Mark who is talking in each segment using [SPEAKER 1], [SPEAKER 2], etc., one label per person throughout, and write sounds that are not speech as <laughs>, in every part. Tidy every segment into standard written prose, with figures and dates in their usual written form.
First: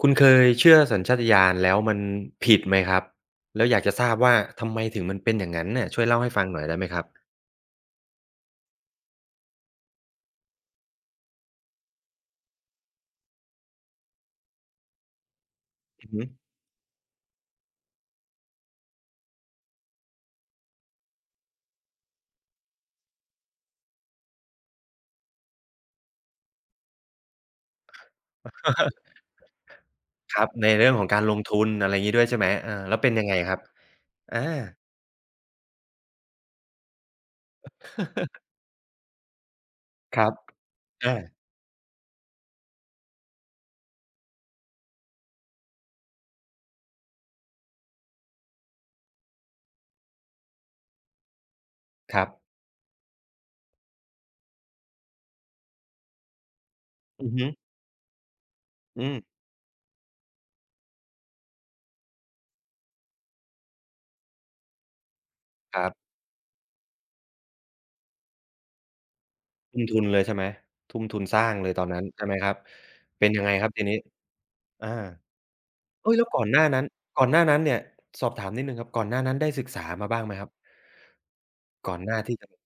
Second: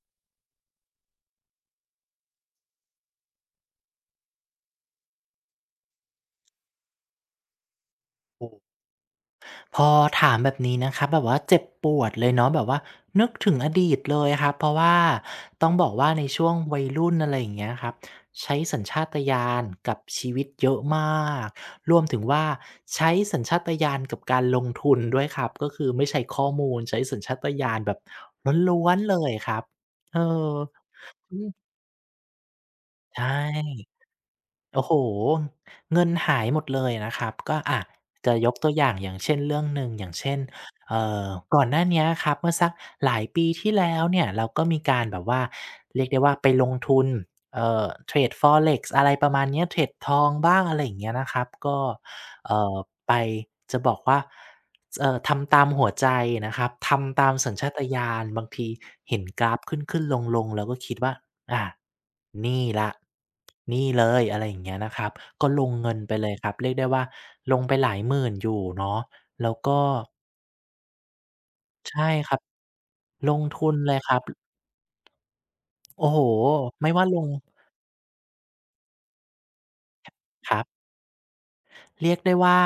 [SPEAKER 1] คุณเคยเชื่อสัญชาตญาณแล้วมันผิดไหมครับแล้วอยากจะทราบว่าทำไมถึงมันเป็นอย่างงั้นน่ะช่วยเล่าให้ฟังหน่อยได้ไหมครับ
[SPEAKER 2] โอ้พอถามแบบนี้นะครับแบบว่าเจ็บปวดเลยเนาะแบบว่านึกถึงอดีตเลยครับเพราะว่าต้องบอก
[SPEAKER 1] อื
[SPEAKER 2] ว่า
[SPEAKER 1] อฮึ
[SPEAKER 2] ในช่วงวัยรุ่นอะไรอย่างเงี้ยครับใช้สัญชาตญาณกับชีวิตเยอะมากรวมถึงว่าใช้สัญชาตญาณกับการลงทุนด้วยครับก็คือไม่ใช้ข้อมูลใช้สัญชาตญาณแบบล้วนๆเลยครับเอ
[SPEAKER 1] ครับ
[SPEAKER 2] อ
[SPEAKER 1] ในเรื่องของการล
[SPEAKER 2] อื
[SPEAKER 1] งทุ
[SPEAKER 2] ม
[SPEAKER 1] นอะไรงี้ด้วยใช่ไหมอาแล้วเป็น
[SPEAKER 2] ใช่
[SPEAKER 1] ยังไงครับอา
[SPEAKER 2] โอ้โหเงินหายหมดเลยนะครับก็อะจะยกตัวอย่างอย่างเช่นเรื่องหนึ่งอย่าง
[SPEAKER 1] ครับ
[SPEAKER 2] เช่นเอ่
[SPEAKER 1] อา
[SPEAKER 2] อก่อนหน้าเนี้ยครับเมื่อสักหลายปีที่แล้วเนี่ยเราก็มีการแบบว่าเรียกได้ว่าไปลงทุนเทรด Forex อะไรประมาณเนี้ยเทรดทองบ้างอะไรอย่างเงี้ยนะครับก็
[SPEAKER 1] ครับ
[SPEAKER 2] เอ่อไปจะบอกว่าสทำตามหัวใจนะครับทำ
[SPEAKER 1] อื
[SPEAKER 2] ตา
[SPEAKER 1] อ
[SPEAKER 2] ม
[SPEAKER 1] ฮึ
[SPEAKER 2] สัญชาตญาณบางที
[SPEAKER 1] อืม
[SPEAKER 2] เห็นกราฟขึ้นๆลงๆเราก็คิดว่า อ่านี่ละนี่เลยอะไรอย่างเงี้ยนะครับก็ลง
[SPEAKER 1] ครั
[SPEAKER 2] เงินไป
[SPEAKER 1] บ
[SPEAKER 2] เลยครับเรียกได้ว่าลงไปหลายหมื่นอยู่เนาะแล้วก็
[SPEAKER 1] ทุ่มทุนเลยใช่ไหมทุ่มทุนสร้างเลยตอนนั้น
[SPEAKER 2] ใช่
[SPEAKER 1] ใช่
[SPEAKER 2] ค
[SPEAKER 1] ไหม
[SPEAKER 2] รับ
[SPEAKER 1] ครับเป็
[SPEAKER 2] ล
[SPEAKER 1] นยั
[SPEAKER 2] ง
[SPEAKER 1] งไงค
[SPEAKER 2] ทุ
[SPEAKER 1] รับ
[SPEAKER 2] น
[SPEAKER 1] ที
[SPEAKER 2] เล
[SPEAKER 1] นี้
[SPEAKER 2] ยครับ
[SPEAKER 1] อา
[SPEAKER 2] โอ้
[SPEAKER 1] เฮ้ย
[SPEAKER 2] โฮ
[SPEAKER 1] แล้วก่อนหน้านั้น
[SPEAKER 2] ไม่ว่าล
[SPEAKER 1] ก่อ
[SPEAKER 2] ง
[SPEAKER 1] นหน้านั้นเนี่ยสอบถามนิดหนึ่งครับก่อนหน้านั้นได้ศึกษามาบ้างไหมครั
[SPEAKER 2] ค
[SPEAKER 1] บ
[SPEAKER 2] รับ
[SPEAKER 1] ก่อนห
[SPEAKER 2] เรีย
[SPEAKER 1] น้า
[SPEAKER 2] กได้
[SPEAKER 1] ที่จะ
[SPEAKER 2] ว่า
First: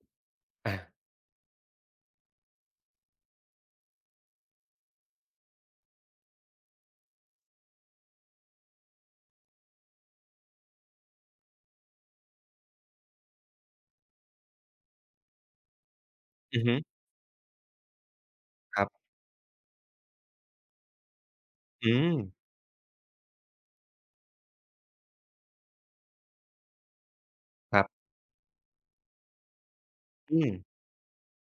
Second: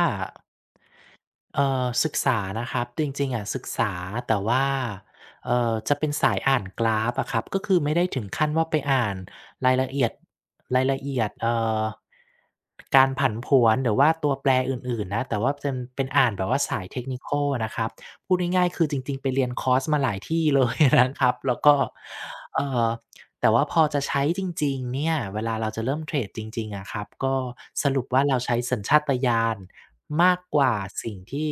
[SPEAKER 1] อา
[SPEAKER 2] ศึกษานะครับจริงๆอะศึกษาแต่ว่าจะเป็นสายอ่านกราฟอะครับก็คือไม่ได้ถึงขั้นว่าไปอ่านรายละเอียดรายละเอียดอการผันผวนหรือว่าตัวแปรอื่นๆนะแต่ว่าเป็นอ่านแบบ
[SPEAKER 1] อื
[SPEAKER 2] ว่า
[SPEAKER 1] อฮึ
[SPEAKER 2] สาย Technical อะนะครับพูดง่ายๆ
[SPEAKER 1] ค
[SPEAKER 2] คื
[SPEAKER 1] รั
[SPEAKER 2] อจ
[SPEAKER 1] บ
[SPEAKER 2] ริงๆไปเรียนคอร์สมาหลายที่เลย <laughs> นะครับแล้วก็
[SPEAKER 1] อืม
[SPEAKER 2] เอ่อ แต่ว่าพอจะใช้จริงๆเนี่ยเวลาเราจะเริ่มเทรดจริงๆอะครับก็
[SPEAKER 1] ครั
[SPEAKER 2] สรุป
[SPEAKER 1] บ
[SPEAKER 2] ว่าเราใช้สัญชาตญาณมาก
[SPEAKER 1] อืม
[SPEAKER 2] กว่าสิ่งที่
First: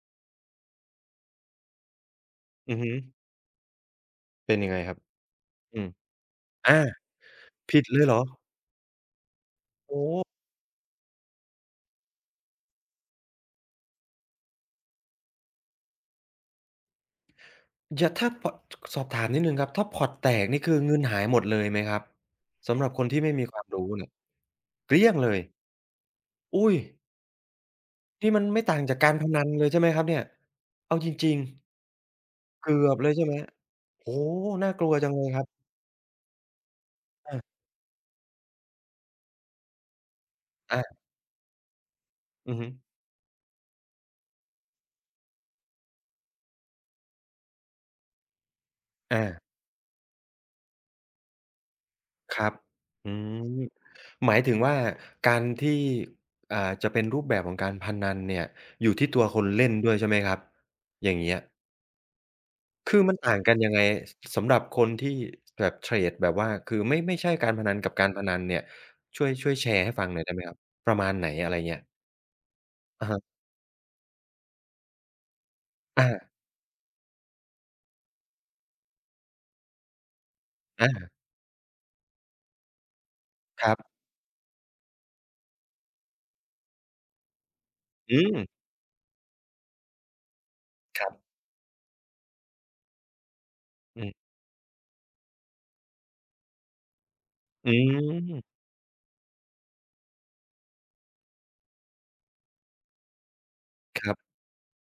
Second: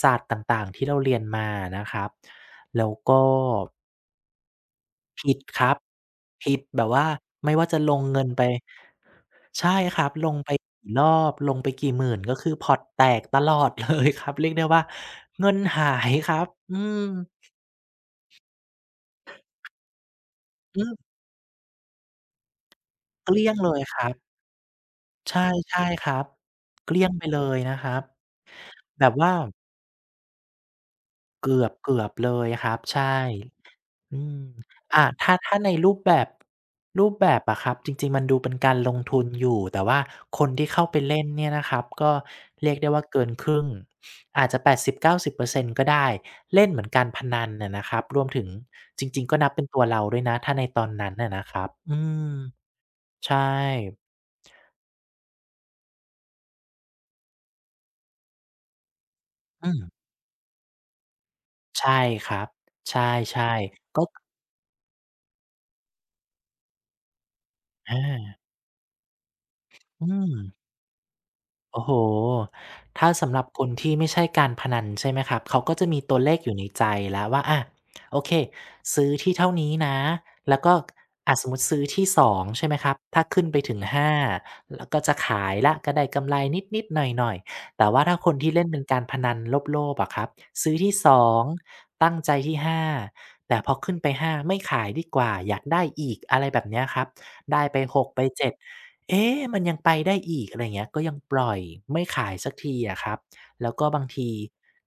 [SPEAKER 2] ศาสตร์ต่างๆที่เราเรียนมานะครับ
[SPEAKER 1] อือ
[SPEAKER 2] แล้
[SPEAKER 1] ฮึ
[SPEAKER 2] วก็
[SPEAKER 1] เป็นยังไงครับ
[SPEAKER 2] ผิดครับ
[SPEAKER 1] อืม
[SPEAKER 2] ผิด
[SPEAKER 1] อา
[SPEAKER 2] แบบว่าไม่ว่าจะ
[SPEAKER 1] ผิด
[SPEAKER 2] ล
[SPEAKER 1] เล
[SPEAKER 2] ง
[SPEAKER 1] ยเหรอ
[SPEAKER 2] เงินไปใช่ครั
[SPEAKER 1] โอ้
[SPEAKER 2] บลงไปกี่รอบลงไปกี่หมื่นก็คือพอร์ตแตกตลอดเลยครับเรียกได้ว่าเงินหายครับอืม
[SPEAKER 1] อย่าถ้าพอสอบถามนิดหนึ่งครับ ถ้าพอร์ตแตกนี่คือ
[SPEAKER 2] อื
[SPEAKER 1] เงิน
[SPEAKER 2] ม
[SPEAKER 1] หายหมดเลยไหมครับ สำหรับคนที่
[SPEAKER 2] เก
[SPEAKER 1] ไม่มี
[SPEAKER 2] ลี้ย
[SPEAKER 1] ค
[SPEAKER 2] ง
[SPEAKER 1] วาม
[SPEAKER 2] เลย
[SPEAKER 1] รู้
[SPEAKER 2] ครั
[SPEAKER 1] เนี่ย
[SPEAKER 2] บ
[SPEAKER 1] เกลี้ยงเลย
[SPEAKER 2] ใช่ใช่ครับ
[SPEAKER 1] อุ๊ย
[SPEAKER 2] เกลี้ยงไปเลยนะครับ
[SPEAKER 1] นี่มันไม่ต่างจาก
[SPEAKER 2] แบ
[SPEAKER 1] กา
[SPEAKER 2] บ
[SPEAKER 1] รพ
[SPEAKER 2] ว่า
[SPEAKER 1] นันเลยใช่ไหมครับเนี่ย เอาจริง
[SPEAKER 2] เกือบเลย
[SPEAKER 1] ๆ
[SPEAKER 2] ครับ
[SPEAKER 1] เกือบเลย
[SPEAKER 2] ใช่
[SPEAKER 1] ใช่ไหมโอ้
[SPEAKER 2] อืม
[SPEAKER 1] โฮน่ากลัว
[SPEAKER 2] อ่า
[SPEAKER 1] จังเลย
[SPEAKER 2] ถ้า
[SPEAKER 1] ครับ
[SPEAKER 2] ในรูปแบบ
[SPEAKER 1] อา
[SPEAKER 2] อะครับจริงๆมันดูเป็นการลงทุนอยู่แต่ว่าคนที่เข้าไป
[SPEAKER 1] อา
[SPEAKER 2] เล่นเนี่ยนะครับก็
[SPEAKER 1] อือฮึ
[SPEAKER 2] เรียกได้ว่าเกินครึ่งอาจจะ80-90%กาสิบเปอร์เซ็นต์ก็ได้เล่นเหมือนการพนันอะนะครับรวมถึงจริ
[SPEAKER 1] อา
[SPEAKER 2] งๆก็นับเป็นตัวเราด้วยนะถ้าในตอนนั้นน่ะนะครับอืม
[SPEAKER 1] ครับอื
[SPEAKER 2] ใช่
[SPEAKER 1] มหมายถึงว่าการที่อ่าจะเป็นรูปแบบของการพนันเนี่ยอยู่ที่ตัวคน
[SPEAKER 2] อื
[SPEAKER 1] เล่น
[SPEAKER 2] ม
[SPEAKER 1] ด้วยใช่ไหมครับอย่างเงี้ย
[SPEAKER 2] ใช่ครับใช
[SPEAKER 1] คือมันต่าง
[SPEAKER 2] ่
[SPEAKER 1] กันยังไง
[SPEAKER 2] ๆก็
[SPEAKER 1] สสำหรับคนที่แบบเทรดแบบว่าคือไม่ไม่ใช่การพนันกับการพนั
[SPEAKER 2] อา
[SPEAKER 1] นเนี่ยช่วยช่วยแชร์ให้
[SPEAKER 2] อื
[SPEAKER 1] ฟังหน่อย
[SPEAKER 2] ม
[SPEAKER 1] ได้ไหมครับประมาณไหนอะไรเงี้
[SPEAKER 2] โอ้
[SPEAKER 1] ย
[SPEAKER 2] โฮ
[SPEAKER 1] อะ
[SPEAKER 2] ถ้า
[SPEAKER 1] ฮะ
[SPEAKER 2] สำหรับคนที่ไม่ใช่การพนันใช่ไหมครับเขาก็จะมี
[SPEAKER 1] อา
[SPEAKER 2] ตัวเลขอยู่ในใจแล้วว่าอาโอเค ซื้อที่เท่านี้นะแล้วก็
[SPEAKER 1] อา
[SPEAKER 2] อ่าสมมุติซื้อที่สองใช่ไหมครับถ้าขึ้นไป
[SPEAKER 1] ครั
[SPEAKER 2] ถึง
[SPEAKER 1] บ
[SPEAKER 2] ห้าแล้วก็จะขายแล้วก็ได้กำไรนิดๆหน่อยๆแต่ว่าถ้า
[SPEAKER 1] อื
[SPEAKER 2] คน
[SPEAKER 1] ม
[SPEAKER 2] ที่เล่นเป็นการพนันโลภๆอะครับ ซื้อที่
[SPEAKER 1] ค
[SPEAKER 2] ส
[SPEAKER 1] รั
[SPEAKER 2] อ
[SPEAKER 1] บ
[SPEAKER 2] ง ตั้งใจที่ห้าแต่พอขึ้น
[SPEAKER 1] อื
[SPEAKER 2] ไป
[SPEAKER 1] ม
[SPEAKER 2] ห้าไม่ขายดีกว่าอยากได้อีกอะไรแบบเนี้ยครับได้
[SPEAKER 1] อื
[SPEAKER 2] ไปหกไปเจ็ด
[SPEAKER 1] ม
[SPEAKER 2] เอ๊ะมันยังไปได้อีกอะไรเงี้ยก็ยังปล่อยไม่ขายสักทีอะครับแล้วก็
[SPEAKER 1] ค
[SPEAKER 2] บาง
[SPEAKER 1] รั
[SPEAKER 2] ที
[SPEAKER 1] บ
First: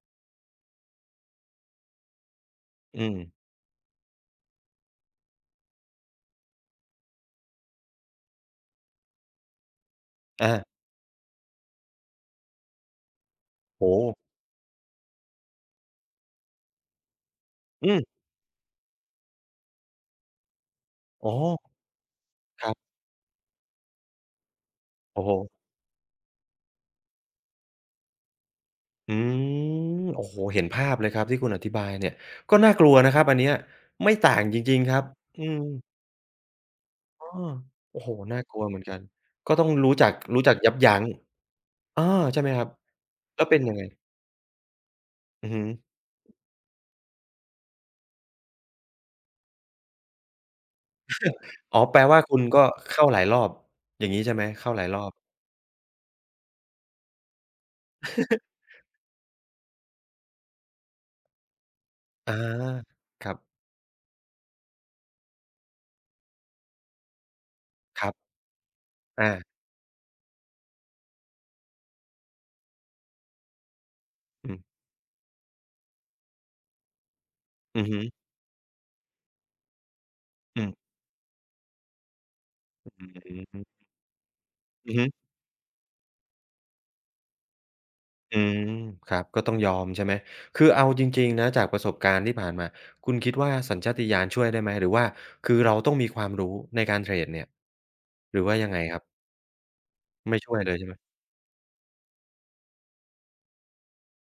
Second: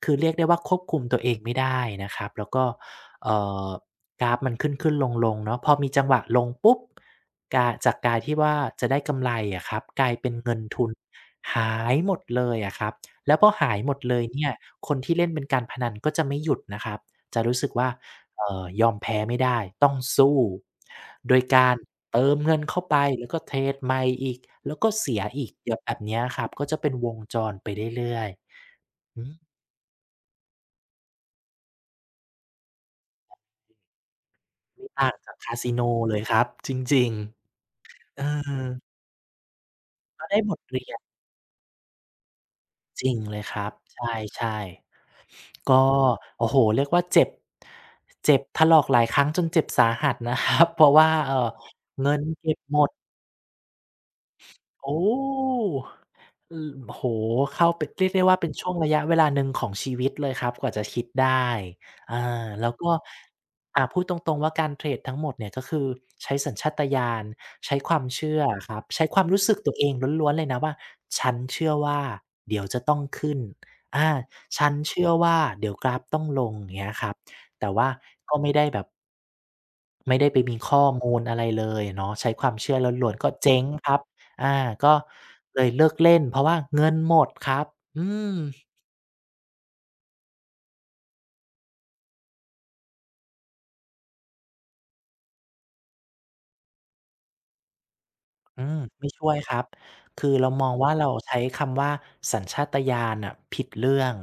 [SPEAKER 2] คือเรียกได้ว่าควบคุมตัวเองไม่ได้นะครับ แล้วก็
[SPEAKER 1] อืม
[SPEAKER 2] เอ่อกราฟมันขึ้นๆลงๆเนาะพอมีจังหวะลงปุ๊บกาจากการที่ว่าจะได้กำไรอะครับกลายเป็น
[SPEAKER 1] อา
[SPEAKER 2] เงินทุนหายหมดเลยอะครับแล้วพอหายหม
[SPEAKER 1] โอ้
[SPEAKER 2] ดเล
[SPEAKER 1] โฮ
[SPEAKER 2] ยเนี่ยคนที่เล่นเป็นการพนันก็จะไม่หยุดนะครับจะรู้สึกว่า
[SPEAKER 1] อืม
[SPEAKER 2] ยอมแพ้ไม่ได้ต้องสู้
[SPEAKER 1] อ๋
[SPEAKER 2] โดยกา
[SPEAKER 1] อ
[SPEAKER 2] รเติมเงิน
[SPEAKER 1] ครั
[SPEAKER 2] เข้า
[SPEAKER 1] บ
[SPEAKER 2] ไปแล้วก็เทรดใหม่อีกแล้วก็เสีย
[SPEAKER 1] โอ้โฮ
[SPEAKER 2] อีกเดี๋ยวแบบเนี้ยครับก็จะเป็นวงจรไปเรื่อย
[SPEAKER 1] อื
[SPEAKER 2] ๆอืม
[SPEAKER 1] มโอ้โฮเห็นภาพเลยครับที่คุณอธิบายเนี่ยก็น่ากลัวนะครับอันเนี้ยไม่ต่างจริง
[SPEAKER 2] ไม่
[SPEAKER 1] ๆครับ
[SPEAKER 2] ต่างจาก
[SPEAKER 1] อื
[SPEAKER 2] คา
[SPEAKER 1] ม
[SPEAKER 2] สิโนเลยครับจริง
[SPEAKER 1] เออโอ้โฮ
[SPEAKER 2] ๆเออ
[SPEAKER 1] น่ากลัวเหมือนกันก็ต้องรู้จัก
[SPEAKER 2] ก็ได้
[SPEAKER 1] รู้
[SPEAKER 2] บ
[SPEAKER 1] จัก
[SPEAKER 2] ท
[SPEAKER 1] ยับ
[SPEAKER 2] เรียน
[SPEAKER 1] ยั้งอาใช่ไหมครับ
[SPEAKER 2] จริงเลย
[SPEAKER 1] แล้ว
[SPEAKER 2] ค
[SPEAKER 1] เป็น
[SPEAKER 2] รับ
[SPEAKER 1] ยังไง
[SPEAKER 2] ใช่
[SPEAKER 1] อือฮึ
[SPEAKER 2] ๆก็โอ้โฮเรียกว่าเจ็บเจ็บถลอกหลายครั้งจนเจ็บสาหัสนะครับเพราะว่า
[SPEAKER 1] อ๋อแปล
[SPEAKER 2] เงิ
[SPEAKER 1] ว่า
[SPEAKER 2] น
[SPEAKER 1] คุณ
[SPEAKER 2] เก็บ
[SPEAKER 1] ก็
[SPEAKER 2] หมด
[SPEAKER 1] เข้าหลายรอบอย่างงี้ใช่ไหมเข้าหลายร
[SPEAKER 2] โอ้
[SPEAKER 1] อบ
[SPEAKER 2] อืมโอ้โฮเข้าไปเรียกได้ว่าเป็นช่วงระยะเวลาหนึ่งของชีวิตเลยครับกว่าจะคิดได้อา
[SPEAKER 1] อา
[SPEAKER 2] แล้วก็
[SPEAKER 1] ครับ
[SPEAKER 2] อ่าพูดตรงๆว่าการเทรดทั้งหมดเนี่ยก็คือใช้สัญชาตญาณใช้ควา
[SPEAKER 1] ค
[SPEAKER 2] ม
[SPEAKER 1] รับ
[SPEAKER 2] เชื่ออะครับใช้ความ
[SPEAKER 1] อา
[SPEAKER 2] รู้สึกตัวเองล้วนๆเลยนะว่าฉันเชื่อว่าเดี๋ยวจะต้องขึ้นอา
[SPEAKER 1] อืม
[SPEAKER 2] ฉันเชื่อว่าเดี๋ยวกราฟต้องลงอย่างเงี้ยครับแต่
[SPEAKER 1] อือ
[SPEAKER 2] ว่า
[SPEAKER 1] ฮึ
[SPEAKER 2] ก็ไม่ได้ไปมี
[SPEAKER 1] อืม
[SPEAKER 2] ข้อมูลอะไรเลยเนาะใช้ความเชื่อ
[SPEAKER 1] อื
[SPEAKER 2] ล้ว
[SPEAKER 1] อ
[SPEAKER 2] นๆก็เจ๊
[SPEAKER 1] ฮึ
[SPEAKER 2] งครับ อา
[SPEAKER 1] อื
[SPEAKER 2] ก็
[SPEAKER 1] อฮึ
[SPEAKER 2] เลยเลิกเล่นเพราะว่าเงินหมดครับอืม
[SPEAKER 1] อืมครับก็ต้องยอมใช่ไหมคือเอาจริงๆนะจากประสบการณ์ที่ผ่านมาคุณคิดว่าสัญชาตญาณช่วยได้ไหมหรือว่าคือเราต้องมีความรู้ในการเทรดเนี่ยหรือว่า
[SPEAKER 2] อื
[SPEAKER 1] ยัง
[SPEAKER 2] ม
[SPEAKER 1] ไงครั
[SPEAKER 2] ไม่
[SPEAKER 1] บ
[SPEAKER 2] ช่วยครับคือ
[SPEAKER 1] ไม่
[SPEAKER 2] เรา
[SPEAKER 1] ช่วย
[SPEAKER 2] มอ
[SPEAKER 1] เล
[SPEAKER 2] ง
[SPEAKER 1] ยใช่
[SPEAKER 2] ว่า
[SPEAKER 1] ไหม
[SPEAKER 2] เราใช้คำว่าสัญชาตญาณน่ะผิดเรื่อง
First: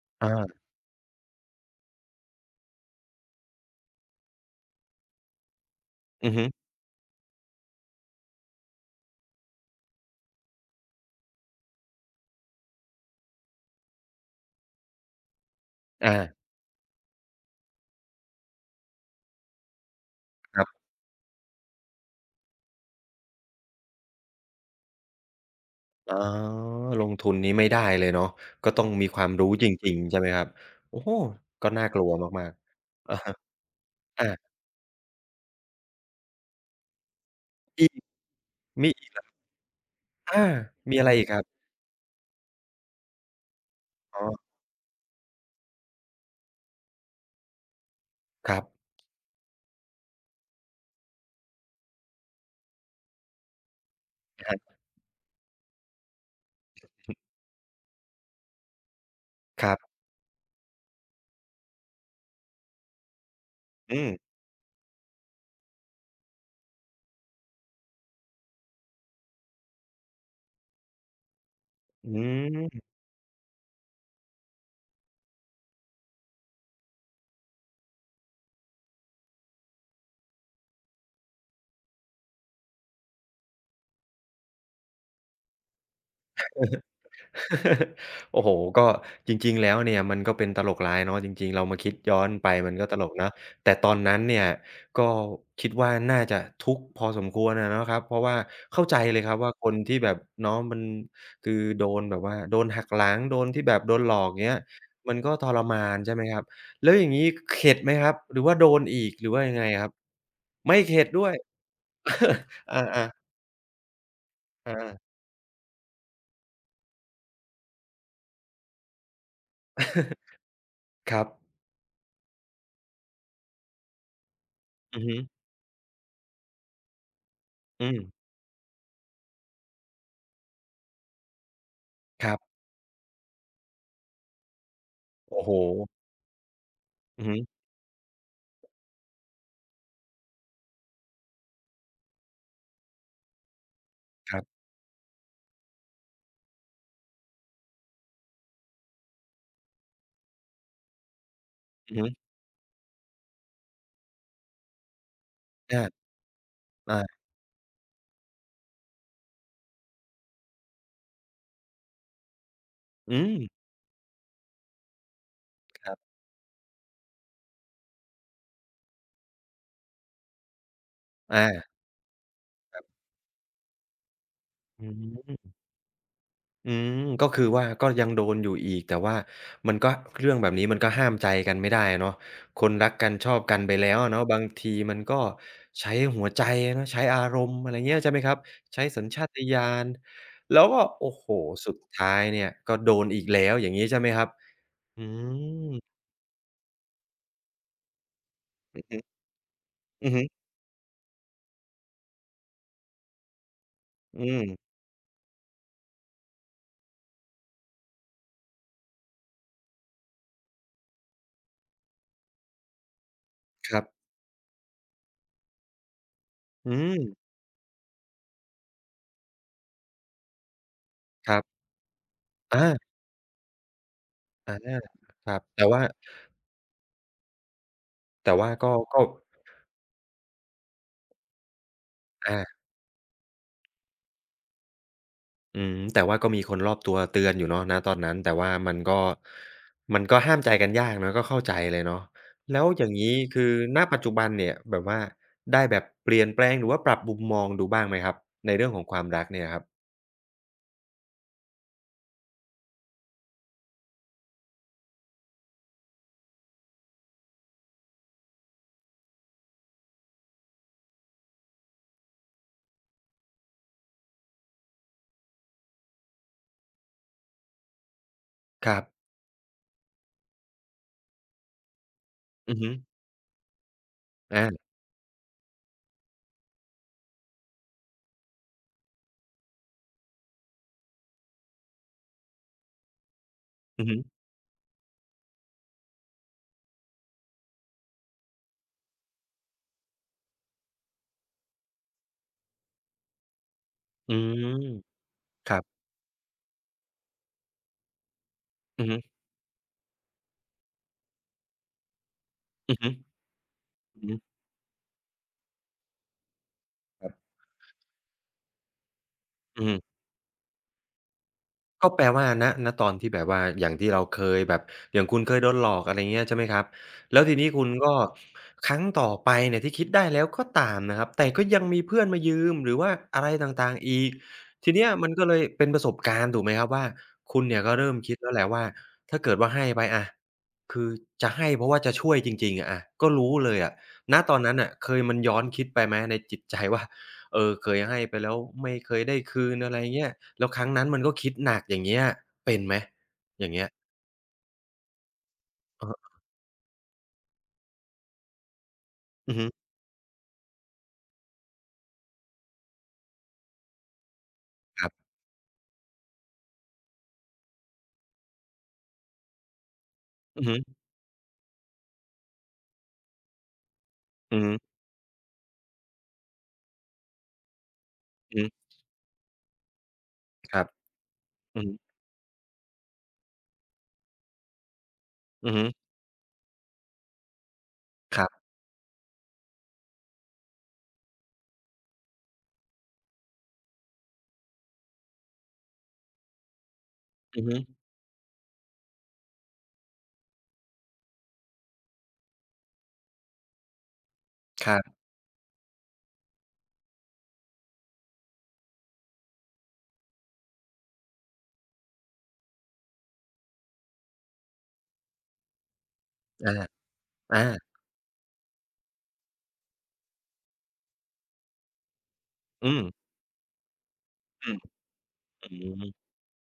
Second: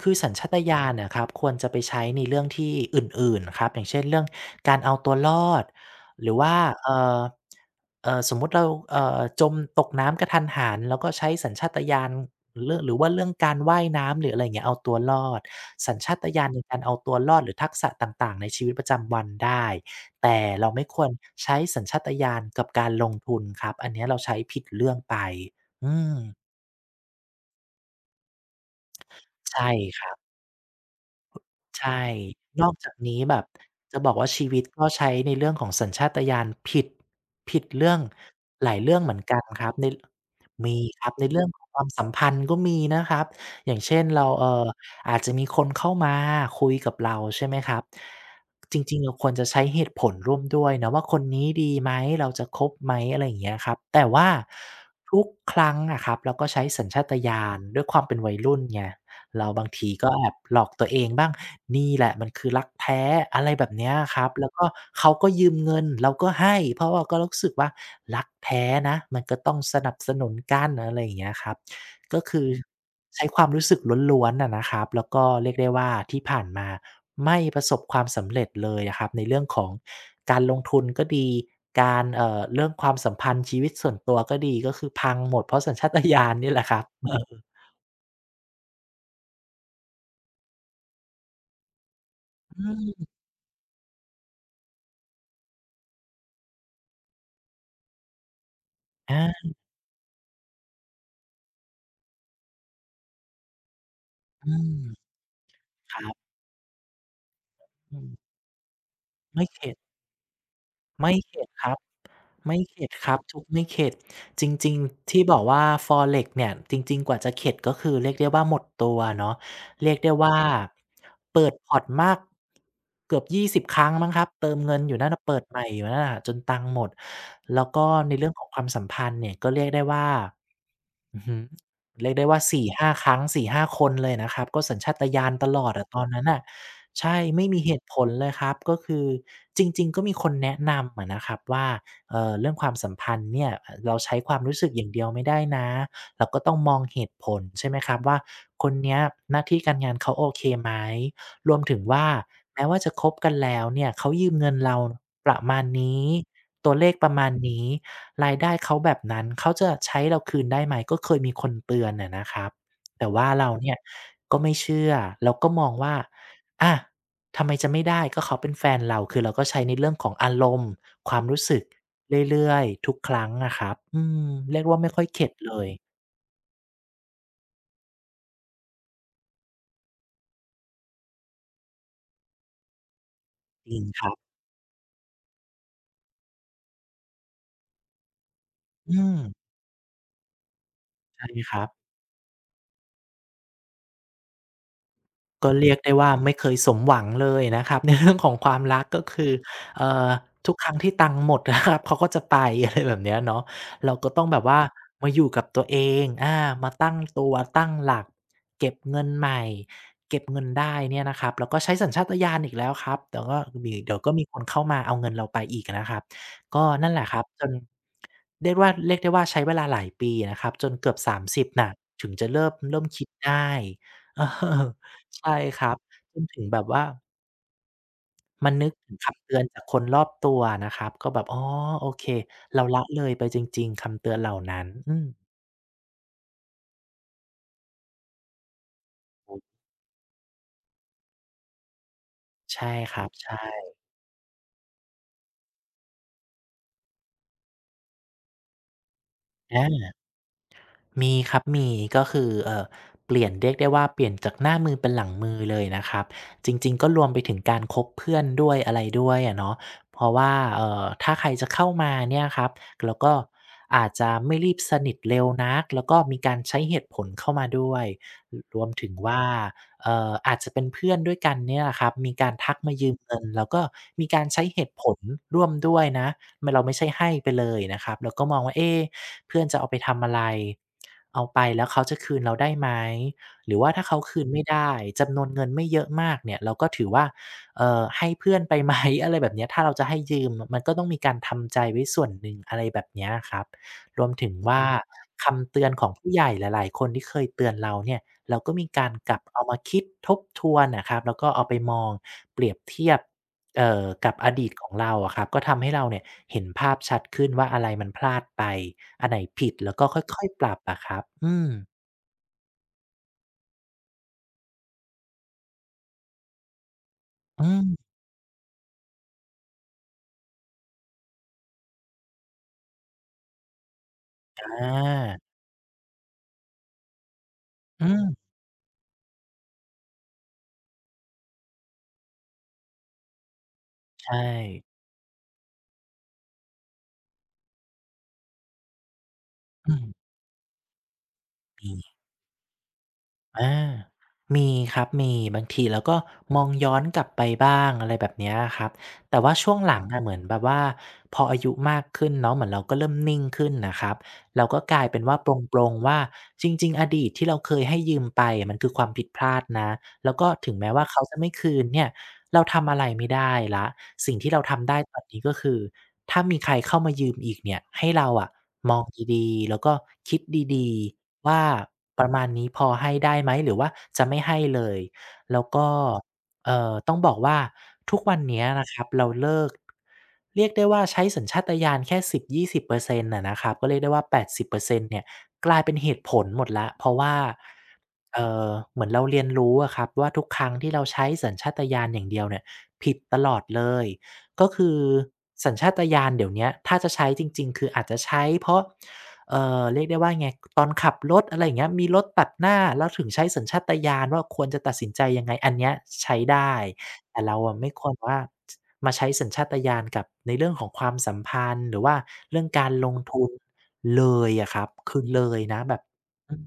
[SPEAKER 2] คือสั
[SPEAKER 1] อา
[SPEAKER 2] ญชาตญาณน่ะครับควรจะไปใช้ในเรื่องที่อื่นๆครับอย่างเช่นเรื่องการเอาตัวรอดห
[SPEAKER 1] อื
[SPEAKER 2] รื
[SPEAKER 1] อ
[SPEAKER 2] อ
[SPEAKER 1] ฮึ
[SPEAKER 2] ว่าเอ่อสมมุติเราจมตกน้ำกระทันหันเราก็ใช้สัญชาตญาณเรื่องหรือว่าเรื่องการว่ายน้ำหรืออะไรอย่างเงี้ยเอาตัวรอดสัญชา
[SPEAKER 1] อา
[SPEAKER 2] ตญาณในการเอาตัวรอดหรือทักษะต่างๆในชีวิตประจำวันได้ แต่
[SPEAKER 1] ครั
[SPEAKER 2] เรา
[SPEAKER 1] บ
[SPEAKER 2] ไม่ควรใช้สัญชาตญาณกับการลงทุนครับอันเนี้ยเราใช้ผิดเรื่องไปอื
[SPEAKER 1] อ๋
[SPEAKER 2] ม
[SPEAKER 1] อลงทุนนี้ไม่ได้เลยเนาะก็ต้องมีความรู้จ
[SPEAKER 2] ใช่
[SPEAKER 1] ริง
[SPEAKER 2] ค
[SPEAKER 1] ๆ
[SPEAKER 2] รับ
[SPEAKER 1] ใช่ไหมครับโอ้โฮก็น่า
[SPEAKER 2] ใช่
[SPEAKER 1] กลัวมาก
[SPEAKER 2] นอกจาก
[SPEAKER 1] ๆ
[SPEAKER 2] นี้
[SPEAKER 1] อะฮะ
[SPEAKER 2] แบบจะบอก
[SPEAKER 1] อา
[SPEAKER 2] ว่าชีวิตก็ใช้ในเรื่องของสัญชาตญาณผิด
[SPEAKER 1] อี
[SPEAKER 2] เรื่
[SPEAKER 1] ก
[SPEAKER 2] องหลาย
[SPEAKER 1] มี
[SPEAKER 2] เรื่อง
[SPEAKER 1] อี
[SPEAKER 2] เห
[SPEAKER 1] ก
[SPEAKER 2] มือนกันครับใน
[SPEAKER 1] อา
[SPEAKER 2] มี
[SPEAKER 1] มี
[SPEAKER 2] ค
[SPEAKER 1] อะ
[SPEAKER 2] รั
[SPEAKER 1] ไร
[SPEAKER 2] บ
[SPEAKER 1] อี
[SPEAKER 2] ใน
[SPEAKER 1] กค
[SPEAKER 2] เรื่
[SPEAKER 1] รั
[SPEAKER 2] องข
[SPEAKER 1] บ
[SPEAKER 2] องความสัมพันธ์ก็มีนะครับอย่างเช่น
[SPEAKER 1] อ๋อ
[SPEAKER 2] เราอาจจะมีคนเข้ามาคุยกับเราใช่ไหมครับ
[SPEAKER 1] ครั
[SPEAKER 2] จ
[SPEAKER 1] บ
[SPEAKER 2] ริงๆเราควรจะใช้เหตุผลร่วมด้วยนะว่าคนนี้ดีไหมเราจะคบไหมอะไรอย่างเงี้ยครับแต่ว่า
[SPEAKER 1] อะฮะ
[SPEAKER 2] ทุกครั้งอะครับเราก็ใช้สัญชาตญาณด้วยความเป็นวัยรุ่นไง เราบา
[SPEAKER 1] ค
[SPEAKER 2] ง
[SPEAKER 1] รั
[SPEAKER 2] ที
[SPEAKER 1] บ
[SPEAKER 2] ก็แอบหลอกตัวเองบ้างนี่แหละมันคือรักแท้อะไรแบบเนี้ย
[SPEAKER 1] อืม
[SPEAKER 2] ครับแล้วก็เขาก็ยืมเงินเราก็ให้เพราะว่าก็รู้สึกว่ารักแท้นะมันก็ต้องสนับสนุนกันอะไรอย่างเงี้ยครับ
[SPEAKER 1] อื
[SPEAKER 2] ก็คือ
[SPEAKER 1] ม
[SPEAKER 2] ใช้ความรู้สึกล้วนๆอะนะครับแล้วก็เรียกได้ว่าที่ผ่านมาไม่ประสบความสำเร็จเลยอะครับในเรื่องของการลงทุนก็ดีการเรื่องความสัมพันธ์ชีวิตส่วนตัวก็ดีก็คือพังหมดเพราะสัญชาตญาณนี่แหละครับเออ
[SPEAKER 1] <laughs> โอ้โฮก็จริงๆ แล้วเนี่ยมันก็เป็นตลกร้ายเนาะจริงๆเรามาคิดย้อนไป
[SPEAKER 2] อื
[SPEAKER 1] มันก็ตล
[SPEAKER 2] ม
[SPEAKER 1] กเนาะแต่ตอนนั้นเนี่ยก็คิดว่าน่าจะทุกข์พอสมควรอะเนาะครับเพราะว่าเข้าใจเลยครับ
[SPEAKER 2] อา
[SPEAKER 1] ว่าคนที่แบบเนาะมันคือโดนแบบว่าโดนหักหลังโดนที่แบบโดนหลอกเงี้
[SPEAKER 2] อื
[SPEAKER 1] ย
[SPEAKER 2] ม
[SPEAKER 1] มันก็ทรมา
[SPEAKER 2] ค
[SPEAKER 1] น
[SPEAKER 2] รั
[SPEAKER 1] ใช่ไหม
[SPEAKER 2] บ
[SPEAKER 1] ครับแล้วอย่างงี้เข็ดไหม
[SPEAKER 2] อื
[SPEAKER 1] ครับ
[SPEAKER 2] ม
[SPEAKER 1] หรือว่าโดนอีกหรือว่า
[SPEAKER 2] ไม่
[SPEAKER 1] ยังไง
[SPEAKER 2] เข็ด
[SPEAKER 1] ครับไม่เข็ด
[SPEAKER 2] ไม่
[SPEAKER 1] ด้วย
[SPEAKER 2] เข็ดครับไม่
[SPEAKER 1] <laughs> อ
[SPEAKER 2] เข็ด
[SPEAKER 1] า
[SPEAKER 2] ครับ
[SPEAKER 1] ๆ
[SPEAKER 2] ทุบไม่เข็ดจริ
[SPEAKER 1] อา
[SPEAKER 2] ง
[SPEAKER 1] <laughs>
[SPEAKER 2] ๆ
[SPEAKER 1] ๆ
[SPEAKER 2] ที่บอกว่า Forex เนี่ยจริงๆกว่าจะเข็ดก็คือเรียกได้ว่าหมดตัวเนาะเรียกได้ว่า
[SPEAKER 1] ครับ
[SPEAKER 2] เปิดพอร์ตมากเกือบ20ครั้งมั้งครับเติมเงินอยู่
[SPEAKER 1] อือ
[SPEAKER 2] นั่น
[SPEAKER 1] ฮึ
[SPEAKER 2] น่ะเปิดใหม่อยู่นั่นน่ะจนตังค์หมดแล้วก็
[SPEAKER 1] อืม
[SPEAKER 2] ในเรื่องของความสัมพันธ์เนี่ยก็เรียกได้ว่า อือฮเรียกได้
[SPEAKER 1] ครั
[SPEAKER 2] ว่า
[SPEAKER 1] บ
[SPEAKER 2] 4-5ครั้ง4-5คนเลยนะครับก็สัญชาตญาณ
[SPEAKER 1] โอ้
[SPEAKER 2] ต
[SPEAKER 1] โฮ
[SPEAKER 2] ลอดอะตอนนั้นน่ะใช่
[SPEAKER 1] อือฮึ
[SPEAKER 2] ไม่มีเหตุผลเลยครับก็คือจริงๆก็มีคนแนะนำอะนะครับว่าเรื่องความสัมพันธ์เนี่ยเราใช้ค
[SPEAKER 1] ค
[SPEAKER 2] วาม
[SPEAKER 1] รั
[SPEAKER 2] รู้
[SPEAKER 1] บ
[SPEAKER 2] สึกอย่างเดียวไม่ได้นะเราก็ต้องมองเหตุผลใช่ไหมครับว่าคนเนี้ยหน้าที่การงานเขาโอเคไหมรวมถึง
[SPEAKER 1] อือ
[SPEAKER 2] ว่า
[SPEAKER 1] ฮึ
[SPEAKER 2] แม้ว่าจะคบกันแล้วเนี่ยเขายืมเงินเราประมาณ
[SPEAKER 1] อา
[SPEAKER 2] นี้ตัวเลขประ
[SPEAKER 1] อา
[SPEAKER 2] มาณนี้ รายได้เขาแบบนั้นเขาจะใช้เราคืนได้ไหมก็เคยมีคนเตือนอะนะครับแต่
[SPEAKER 1] อื
[SPEAKER 2] ว่าเรา
[SPEAKER 1] ม
[SPEAKER 2] เนี่ยก็ไม่เชื่อเราก็มอง
[SPEAKER 1] ค
[SPEAKER 2] ว่า
[SPEAKER 1] รับ
[SPEAKER 2] อะทำไมจะไม่ได้ก็เขาเป็นแฟนเราคือเราก็ใช้ในเรื่องของอารมณ์ความรู้
[SPEAKER 1] อา
[SPEAKER 2] สึกเรื่อยๆทุกครั้งอะครับอืมเรียกว่าไม่
[SPEAKER 1] อื
[SPEAKER 2] ค่อยเข็ดเล
[SPEAKER 1] ม
[SPEAKER 2] ย
[SPEAKER 1] อืมก็คือว่าก็ยังโดนอยู่อีกแต่ว่ามันก็เรื่องแบบนี้มันก็ห้ามใจกันไม่ได้อะเนาะคนรักกันชอบกัน
[SPEAKER 2] จ
[SPEAKER 1] ไป
[SPEAKER 2] ริง
[SPEAKER 1] แล้ว
[SPEAKER 2] ค
[SPEAKER 1] อะ
[SPEAKER 2] รับ
[SPEAKER 1] เนาะบางทีมันก็ใช้หัวใจอะเนาะใช้อารมณ์อะไรเงี้ยใช่ไหมครับใช้
[SPEAKER 2] อื
[SPEAKER 1] สัญ
[SPEAKER 2] ม
[SPEAKER 1] ชาตญาณแล้วก็โอ้โฮ
[SPEAKER 2] ใช่ครับ
[SPEAKER 1] สุดท้ายเนี่ยก็โดนอีกแล้วอย่างงี้ใช่ไหมครับอื
[SPEAKER 2] ก็เรีย
[SPEAKER 1] ม
[SPEAKER 2] กได้ว่าไม่เคยสมหวังเลยนะครับ <laughs> ในเรื่องของความ
[SPEAKER 1] อื
[SPEAKER 2] รัก
[SPEAKER 1] อ
[SPEAKER 2] ก็
[SPEAKER 1] ฮึ
[SPEAKER 2] คือเอ่อ
[SPEAKER 1] อือฮึ
[SPEAKER 2] ทุกครั้งที่ตังค์หมดนะครับ <laughs> เขาก็จะไปอะไรแบบเนี้ยเนาะเราก็ต้อง
[SPEAKER 1] อื
[SPEAKER 2] แบบว่า
[SPEAKER 1] ม
[SPEAKER 2] มาอยู่กับตัวเองอามาตั้งตัวตั้งหลักเก็บเงินใหม่เก็บเงินได้เนี่ยนะครับแล้วก็ใช้สัญชาตญาณอีกแล้วครับแต่ก็มี
[SPEAKER 1] ครับ
[SPEAKER 2] เดี๋ยวก็มีคนเข้ามาเอาเงินเราไปอีกอะนะครับก็
[SPEAKER 1] อื
[SPEAKER 2] นั่นแหละครับ
[SPEAKER 1] ม
[SPEAKER 2] จนเรียกว่าเรียกได้ว่าใช้เวลาหลายปีนะครับจนเกือบส
[SPEAKER 1] ครั
[SPEAKER 2] 30
[SPEAKER 1] บ
[SPEAKER 2] น่ะถึงจะ
[SPEAKER 1] อา
[SPEAKER 2] เริ่มคิดได้ <laughs> เออ
[SPEAKER 1] อาค
[SPEAKER 2] ใช่
[SPEAKER 1] รับ
[SPEAKER 2] ค
[SPEAKER 1] แต่
[SPEAKER 2] รับ
[SPEAKER 1] ว่า
[SPEAKER 2] จนถึงแบบว่า
[SPEAKER 1] แต่ว่า
[SPEAKER 2] มันนึ
[SPEAKER 1] ก็
[SPEAKER 2] กถึง
[SPEAKER 1] ก็
[SPEAKER 2] คำเตือนจากคนรอบตัวอะนะครับก็แบบอ๋อโอเค
[SPEAKER 1] อา
[SPEAKER 2] เราละเลยไปจริงๆคำเตือนเหล่านั้นอืม
[SPEAKER 1] อืมแต่ว่าก็มีคนรอบตัวเตือนอยู่เนาะณตอนนั้นแต่ว่ามันก็มันก็ห้ามใจกันยากเนาะก็เข้าใจเลยเนาะแล้ว
[SPEAKER 2] ใช่
[SPEAKER 1] อย่า
[SPEAKER 2] ค
[SPEAKER 1] ง
[SPEAKER 2] รับ
[SPEAKER 1] งี้คือ
[SPEAKER 2] ใช่
[SPEAKER 1] ณปัจจุบันเนี่ยแบบว่าได้แบบเปลี่ยนแปลงหรือว่าปรับมุมมองดูบ้างไหมครับในเรื่องของความรักเนี่ยครับ
[SPEAKER 2] อา มีครับมีก็คือเออเปลี่ยนเรียกได้ว่าเปลี่ยนจากหน้ามือเป็นหลังมือเลยนะครับจริงๆก็รวมไปถึงการคบเพื่อนด้วยอะไรด้วยอะเนาะเพราะว่าเออถ้าใครจะเข้ามาเนี่ยครับแล้วก็อาจจะไม่รีบสนิทเร็วนักแล้วก็มีการใช้เหตุผลเข้ามาด้วยรรวม
[SPEAKER 1] ครับ
[SPEAKER 2] ถึงว่าอาจจะเป็นเพื่อนด้วยกันเนี่ยแหละครับมีการทั
[SPEAKER 1] อื
[SPEAKER 2] ก
[SPEAKER 1] อฮึ
[SPEAKER 2] มายืมเงินแล้วก็มีการใช้
[SPEAKER 1] อา
[SPEAKER 2] เหตุผลร่วมด้วยนะ ไม่เราไม่ใช่ให้ไปเลยนะครับเราก็มองว่าเอ๊ะเพื่อนจะเอาไปทำอะไรเอาไปแล้วเขาจะคืนเราได้ไหมหรือว่า
[SPEAKER 1] อื
[SPEAKER 2] ถ้า
[SPEAKER 1] อฮึ
[SPEAKER 2] เขาคืนไม่ได้จำนวนเงินไม่เยอะมากเนี่ยเราก็ถือว่าให้เพื่อนไปไหม <laughs> อะไรแบบเนี้ยถ้าเราจะให้ยืมมันก็ต้องมีการทำใจไว้ส่วนหนึ่งอะไรแบบเนี้ยครับรวม
[SPEAKER 1] อื
[SPEAKER 2] ถึง
[SPEAKER 1] ม
[SPEAKER 2] ว่า
[SPEAKER 1] ค
[SPEAKER 2] คำ
[SPEAKER 1] รั
[SPEAKER 2] เตือนข
[SPEAKER 1] บ
[SPEAKER 2] องผู้ใหญ่หลายๆคนที่เคยเตือนเราเนี่ย เราก็มี
[SPEAKER 1] อื
[SPEAKER 2] กา
[SPEAKER 1] อ
[SPEAKER 2] ร
[SPEAKER 1] ฮึ
[SPEAKER 2] กลับเอามาคิดทบทวนนะครับแล้วก็เอาไปมองเปรียบ
[SPEAKER 1] ๆอือ
[SPEAKER 2] เที
[SPEAKER 1] ฮึ
[SPEAKER 2] ยบกับ
[SPEAKER 1] ๆ
[SPEAKER 2] อดีตของเราอะครับก็ทำให้เราเนี่ยเห็นภาพชัด
[SPEAKER 1] ครั
[SPEAKER 2] ขึ้น
[SPEAKER 1] บ
[SPEAKER 2] ว่าอะไรมันพลาดไปอันไหนผิด
[SPEAKER 1] อื
[SPEAKER 2] แล้วก็ค
[SPEAKER 1] ม
[SPEAKER 2] ่อยๆปรับอะครับอืม
[SPEAKER 1] ก็แปลว่าณตอนที่แบบว่าอย่างที่เราเคยแบบอย่างคุณเคยโดนหลอกอะไรเงี้ยใช่ไหมครับแล้วที
[SPEAKER 2] อื
[SPEAKER 1] นี้คุณก็
[SPEAKER 2] ม
[SPEAKER 1] ครั้งต่อไปเนี่ยที่คิดได้แล้วก็ตามนะครับแต่ก็ยังมีเพื่อนมายืมหรือว่าอะไรต่างๆอีกที
[SPEAKER 2] อา
[SPEAKER 1] เนี้ยมันก็เลยเป็นประสบการณ์ถูกไหมครับว่าคุณเนี่ยก็
[SPEAKER 2] อื
[SPEAKER 1] เริ่มคิดแล้
[SPEAKER 2] ม
[SPEAKER 1] วแหละว่าถ้าเกิดว่าให้ไปอะคือจะให้เพราะว่าจะช่วยจริงๆอะอะก็รู้เลยอะ
[SPEAKER 2] ใช่
[SPEAKER 1] ณตอนนั้นน่ะเคยมันย้อนคิดไปไหมในจิตใจ <laughs> ว่า เออเคยให้ไปแล้วไม่เคยได้คืน
[SPEAKER 2] อื
[SPEAKER 1] อะไรเงี้
[SPEAKER 2] ม
[SPEAKER 1] ยแล้วครั้งนั้นมันก็คิดหนัก
[SPEAKER 2] มี
[SPEAKER 1] อย่างเงี้ยเป็นไหมอ
[SPEAKER 2] อา
[SPEAKER 1] ย่างเงี้ย
[SPEAKER 2] มีครับมีบางทีเรา
[SPEAKER 1] อะ
[SPEAKER 2] ก็
[SPEAKER 1] ฮะ
[SPEAKER 2] มองย้อนกลับไปบ้างอะไรแบบเนี้ยครับแต่ว่า
[SPEAKER 1] อือฮึ
[SPEAKER 2] ช่วงหลังอะเหมือนแบบว่าพออายุมากขึ้นเนาะเหมือนเราก็เริ่มนิ่งขึ้นน่ะครับเราก็กลา
[SPEAKER 1] ค
[SPEAKER 2] ย
[SPEAKER 1] รั
[SPEAKER 2] เป็น
[SPEAKER 1] บ
[SPEAKER 2] ว่าปลงๆว่าจริงๆอดีตที่เราเคยให้ยืมไปอะมันคือความผิดพลาดนะแล้วก็
[SPEAKER 1] อือ
[SPEAKER 2] ถึง
[SPEAKER 1] ฮึ
[SPEAKER 2] แม้ว่าเขาจะไม่คืนเนี่ยเราทำอะไรไม่ได้แล้วสิ่งที่
[SPEAKER 1] อื
[SPEAKER 2] เรา
[SPEAKER 1] อฮึ
[SPEAKER 2] ทำได้ตอนนี้ก็คือ ถ้ามีใครเข้ามายืมอีกเนี่ยให้เราอะ
[SPEAKER 1] อือฮึ
[SPEAKER 2] มองดีๆแล้วก็คิด
[SPEAKER 1] ครับ
[SPEAKER 2] ดีๆว่า
[SPEAKER 1] อือฮึ
[SPEAKER 2] ประมาณนี้พอให้ได้ไหมหรือว่าจะไม่ให้เลยแล้ว
[SPEAKER 1] อือฮึ
[SPEAKER 2] ก็ต้องบอกว่าทุกวั
[SPEAKER 1] ค
[SPEAKER 2] น
[SPEAKER 1] รั
[SPEAKER 2] เนี้ย
[SPEAKER 1] บ
[SPEAKER 2] นะครับเราเลิกเรียกได้ว่าใช้สัญชาตญาณแค่10-20%อร์เซ็นต์อะนะครับก็เรียกได้ว่า80%เปอร์เซ็นต์เนี่ยกลายเป็นเหตุผลหมดแล้วเพราะว่า
[SPEAKER 1] อือฮึ
[SPEAKER 2] เหมือนเราเรียนรู้อะครับว่าทุกครั้งที่เราใช้สัญชาตญาณอย่างเดียวเนี่ยผิดตลอดเลย ก็
[SPEAKER 1] ค
[SPEAKER 2] คือ
[SPEAKER 1] รับ
[SPEAKER 2] สัญชาตญาณเดี๋ยวเนี้ยถ้าจะใช้จริงๆคืออาจจะใช้เพราะเรียกได้ว่าไงตอนขับรถอะไรอย่างเงี้ยมีรถตัดหน้าเราถึงใช้สัญชาตญาณว่าควรจะตัดสินใจยังไงอันเนี้ยใช้
[SPEAKER 1] อา
[SPEAKER 2] ได้แต่เราอะไม่
[SPEAKER 1] อา
[SPEAKER 2] ควรว่ามาใช้สัญชาตญาณกับในเรื่องของความสัมพันธ์หรือว่าเรื่องการ
[SPEAKER 1] อืม
[SPEAKER 2] ลงทุนเลยอะ
[SPEAKER 1] อื
[SPEAKER 2] ค
[SPEAKER 1] อ
[SPEAKER 2] รับคือเลย
[SPEAKER 1] อื
[SPEAKER 2] นะแบบ
[SPEAKER 1] ม
[SPEAKER 2] อืม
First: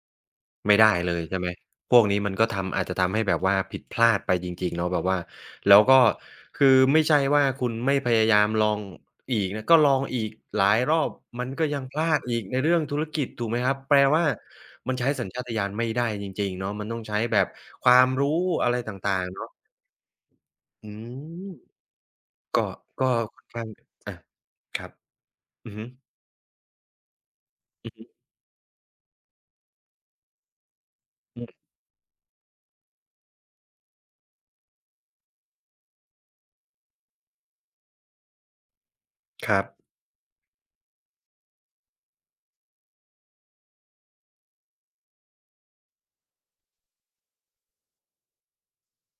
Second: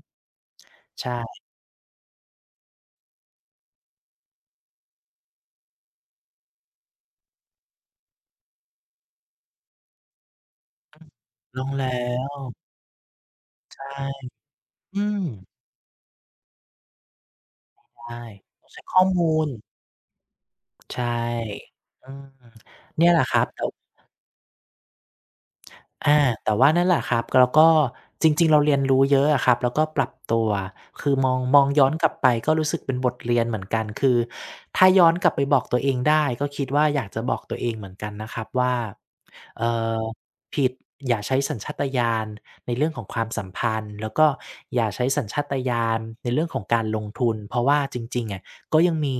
[SPEAKER 1] ไม่ได้เลยใช่
[SPEAKER 2] ใช่
[SPEAKER 1] ไหมพวกนี้มันก็ทำอาจจะทำให้แบบว่าผิดพลาดไปจริงๆเนาะแบบว่าแล้วก็คือไม่ใช่ว่าคุณไม่พยายามลองอีกนะก็ลองอีกหลายรอบมัน
[SPEAKER 2] ล
[SPEAKER 1] ก็
[SPEAKER 2] ง
[SPEAKER 1] ยัง
[SPEAKER 2] แล้
[SPEAKER 1] พลาด
[SPEAKER 2] ว
[SPEAKER 1] อีกในเรื่องธุรกิจถูกไหมครั
[SPEAKER 2] ใช
[SPEAKER 1] บแปล
[SPEAKER 2] ่
[SPEAKER 1] ว่ามัน
[SPEAKER 2] อื
[SPEAKER 1] ใช้
[SPEAKER 2] ม
[SPEAKER 1] สัญชาตญาณไม่ได้จริงๆเนาะมันต้องใช้แบบความ
[SPEAKER 2] ใช่
[SPEAKER 1] รู้
[SPEAKER 2] ต้อง
[SPEAKER 1] อะไร
[SPEAKER 2] เช็กข้อ
[SPEAKER 1] ต่างๆ
[SPEAKER 2] มูล
[SPEAKER 1] เนาะอื
[SPEAKER 2] ใช่
[SPEAKER 1] ม
[SPEAKER 2] อืม
[SPEAKER 1] ก็ก็
[SPEAKER 2] เนี่ยแหละค
[SPEAKER 1] ค่
[SPEAKER 2] รั
[SPEAKER 1] อ
[SPEAKER 2] บ
[SPEAKER 1] น
[SPEAKER 2] แต่
[SPEAKER 1] ข้างอะครับอือฮึ
[SPEAKER 2] อาแต่ว่านั่นแหละครับแล้วก็
[SPEAKER 1] อือฮึ
[SPEAKER 2] จริงๆเราเรียนรู้เยอะอะครับ แล้วก็ปรับตัว คือมอง
[SPEAKER 1] อื
[SPEAKER 2] มอ
[SPEAKER 1] ม
[SPEAKER 2] งย้อนกลับไปก็รู้สึกเป็นบทเรียนเหมือนกันคือถ้าย้อนกลับไปบอกตัวเองได้ก็คิดว่าอยากจะบอกตัวเองเหมือนกันนะครับว่า
[SPEAKER 1] ครับ
[SPEAKER 2] เอ่อผิดอย่าใช้สัญชาตญาณในเรื่องของความสัมพันธ์แล้วก็อย่าใช้สัญชาตญาณในเรื่องของการลงทุนเพราะว่าจริงๆอะ ก็ยังมี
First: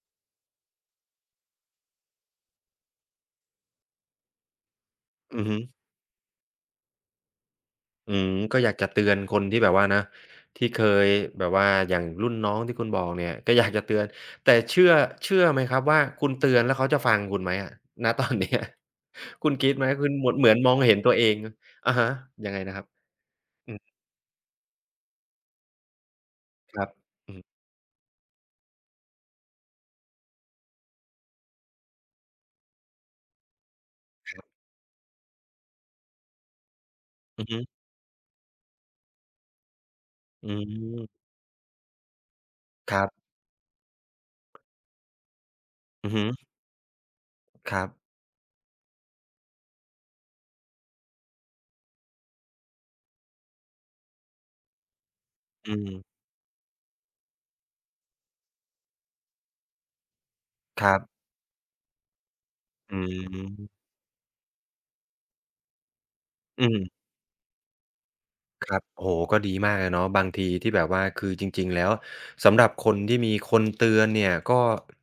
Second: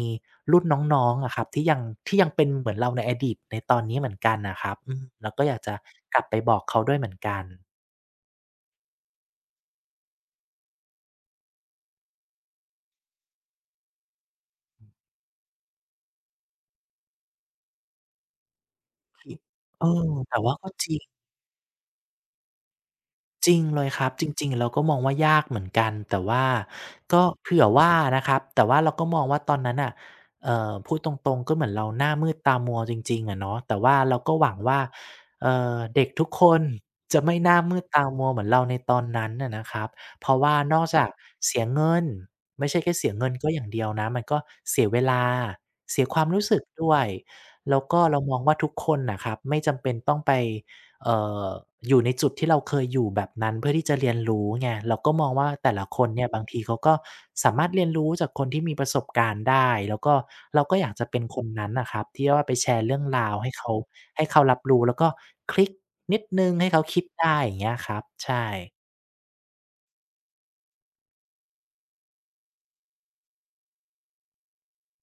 [SPEAKER 2] รุ่นน้องๆอะครับที่ยังที่ยังเป็นเหมือนเราในอดีตในตอนนี้เหมือนกันน่ะครับอืมเราก็
[SPEAKER 1] อือ
[SPEAKER 2] อ
[SPEAKER 1] ฮึ
[SPEAKER 2] ยากจะกลับไปบอกเขาด้วยเหมือนกัน
[SPEAKER 1] อืมก็อยากจะเตือนคนที่แบบว่านะที่เคยแบบว่าอย่างรุ่นน้องที่คุณบอกเนี่ยก็อยากจะเตือนแต่เชื่อไหมครับว่าคุณเตือนแล้วเขาจะฟังคุณไหมอะณตอนเนี้ย
[SPEAKER 2] ที่
[SPEAKER 1] <laughs> คุณคิด
[SPEAKER 2] เอ
[SPEAKER 1] ไหม
[SPEAKER 2] อ
[SPEAKER 1] คุณเหมือน
[SPEAKER 2] แต่
[SPEAKER 1] เหมื
[SPEAKER 2] ว่า
[SPEAKER 1] อนม
[SPEAKER 2] ก็
[SPEAKER 1] อง
[SPEAKER 2] จริ
[SPEAKER 1] เห็น
[SPEAKER 2] ง
[SPEAKER 1] ตัวเองอะฮะยังไงนะครับ
[SPEAKER 2] จริง
[SPEAKER 1] อืม
[SPEAKER 2] เลยครับจริงๆเราก็มองว่ายากเหมือนกันแต่ว่า
[SPEAKER 1] ครับ
[SPEAKER 2] ก็
[SPEAKER 1] อืม
[SPEAKER 2] เผื่อว่านะครับแต่ว่าเราก็มองว่าตอนนั้นน่ะพูดตรงๆก็เหมือนเราหน้ามืดตามัวจริงๆอะเนาะแต่ว่าเราก็หวังว่าเด็กทุกคนจะไม่
[SPEAKER 1] อื
[SPEAKER 2] ห
[SPEAKER 1] อ
[SPEAKER 2] น้า
[SPEAKER 1] ฮึ
[SPEAKER 2] มืดตามัวเหมือนเราในตอนนั้นน่ะนะครับเพราะ
[SPEAKER 1] อื
[SPEAKER 2] ว่านอกจาก
[SPEAKER 1] ม
[SPEAKER 2] เสียเงินไม่ใช่แค่
[SPEAKER 1] ครั
[SPEAKER 2] เสีย
[SPEAKER 1] บ
[SPEAKER 2] เงินก็อย่างเดียวนะมันก็เสียเวลาเสีย
[SPEAKER 1] อือ
[SPEAKER 2] ควา
[SPEAKER 1] ฮึ
[SPEAKER 2] มรู้สึกด้วย
[SPEAKER 1] ค
[SPEAKER 2] แล้ว
[SPEAKER 1] รับ
[SPEAKER 2] ก็เรามองว่าทุกคนน่ะครับไม่จำเป็นต้องไป เอ่ออยู่ในจุดที่เราเคยอยู่แบบนั้นเพื่อที่จะเรียนรู้ไงเราก็มองว่าแต่
[SPEAKER 1] อื
[SPEAKER 2] ละ
[SPEAKER 1] ม
[SPEAKER 2] คนเนี่ยบางทีเขาก็สามารถเรียนรู้จากคนที่มีประสบการณ์ได้แล้วก็เราก็อ
[SPEAKER 1] ค
[SPEAKER 2] ยาก
[SPEAKER 1] รั
[SPEAKER 2] จะเป็น
[SPEAKER 1] บ
[SPEAKER 2] คนนั้นน่ะครับที่ว่าไปแชร์
[SPEAKER 1] อื
[SPEAKER 2] เรื่องราวให้เขา
[SPEAKER 1] ม
[SPEAKER 2] ให้เขารับรู้แล้วก็คลิกนิดหนึ่ง
[SPEAKER 1] อื
[SPEAKER 2] ให้เขาคิ
[SPEAKER 1] ม
[SPEAKER 2] ดได้อย่างเงี้ยครับใช่
[SPEAKER 1] ครับโอ้โฮก็ดีมากเลยเนาะบางทีที่แบบว่าคือจริงๆแล้วสำหรับคนที่มีคนเตือนเนี่ยก็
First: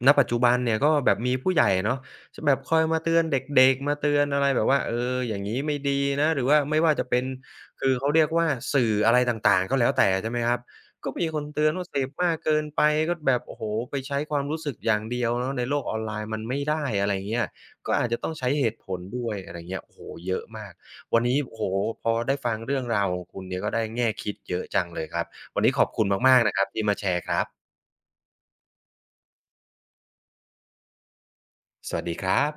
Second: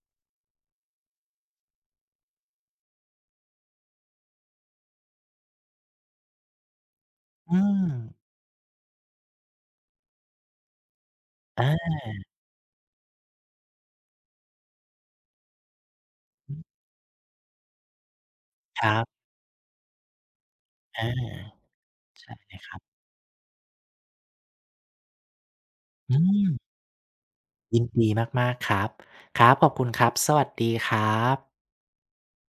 [SPEAKER 1] ณปัจจุบันเนี่ยก็แบบมีผู้ใหญ่เนาะชแบบคอยมาเตือนเด็กๆมาเตือนอะไรแบบว่าเอออย่างงี้ไม่ดีนะหรือว่าไม่ว่าจะเป็น
[SPEAKER 2] อืม
[SPEAKER 1] คือเขาเรียกว่าสื่ออะไรต่างๆก็แล้วแต่ใช่ไหมครับก็มีคนเตือนว่า
[SPEAKER 2] อา
[SPEAKER 1] เสพมากเกินไปก็แบบโอ้โฮไปใช้ความรู้สึกอย่างเดียวเนาะในโลกออนไลน์มัน
[SPEAKER 2] อือ
[SPEAKER 1] ไม่ได้อะไรอย่างเงี้ยก็อาจจะต้องใช้เหตุ
[SPEAKER 2] ค
[SPEAKER 1] ผ
[SPEAKER 2] รั
[SPEAKER 1] ล
[SPEAKER 2] บ
[SPEAKER 1] ด้วยอะไรอย่างเงี้ยโอ้โฮเยอะมาก
[SPEAKER 2] อา
[SPEAKER 1] วันนี้โอ้โฮพอ
[SPEAKER 2] ใช่
[SPEAKER 1] ได้
[SPEAKER 2] เล
[SPEAKER 1] ฟัง
[SPEAKER 2] ยครั
[SPEAKER 1] เรื่
[SPEAKER 2] บ
[SPEAKER 1] องราวของคุณเนี่ยก็ได้แง่คิดเยอะจังเลยครับวันนี้ขอบคุณ
[SPEAKER 2] อื
[SPEAKER 1] มากๆนะครับ
[SPEAKER 2] ม
[SPEAKER 1] ที่มาแชร์ครับ
[SPEAKER 2] ยินดีมากๆครับครับขอบคุณครับสวัสดีครับ
[SPEAKER 1] สวัสดีครับ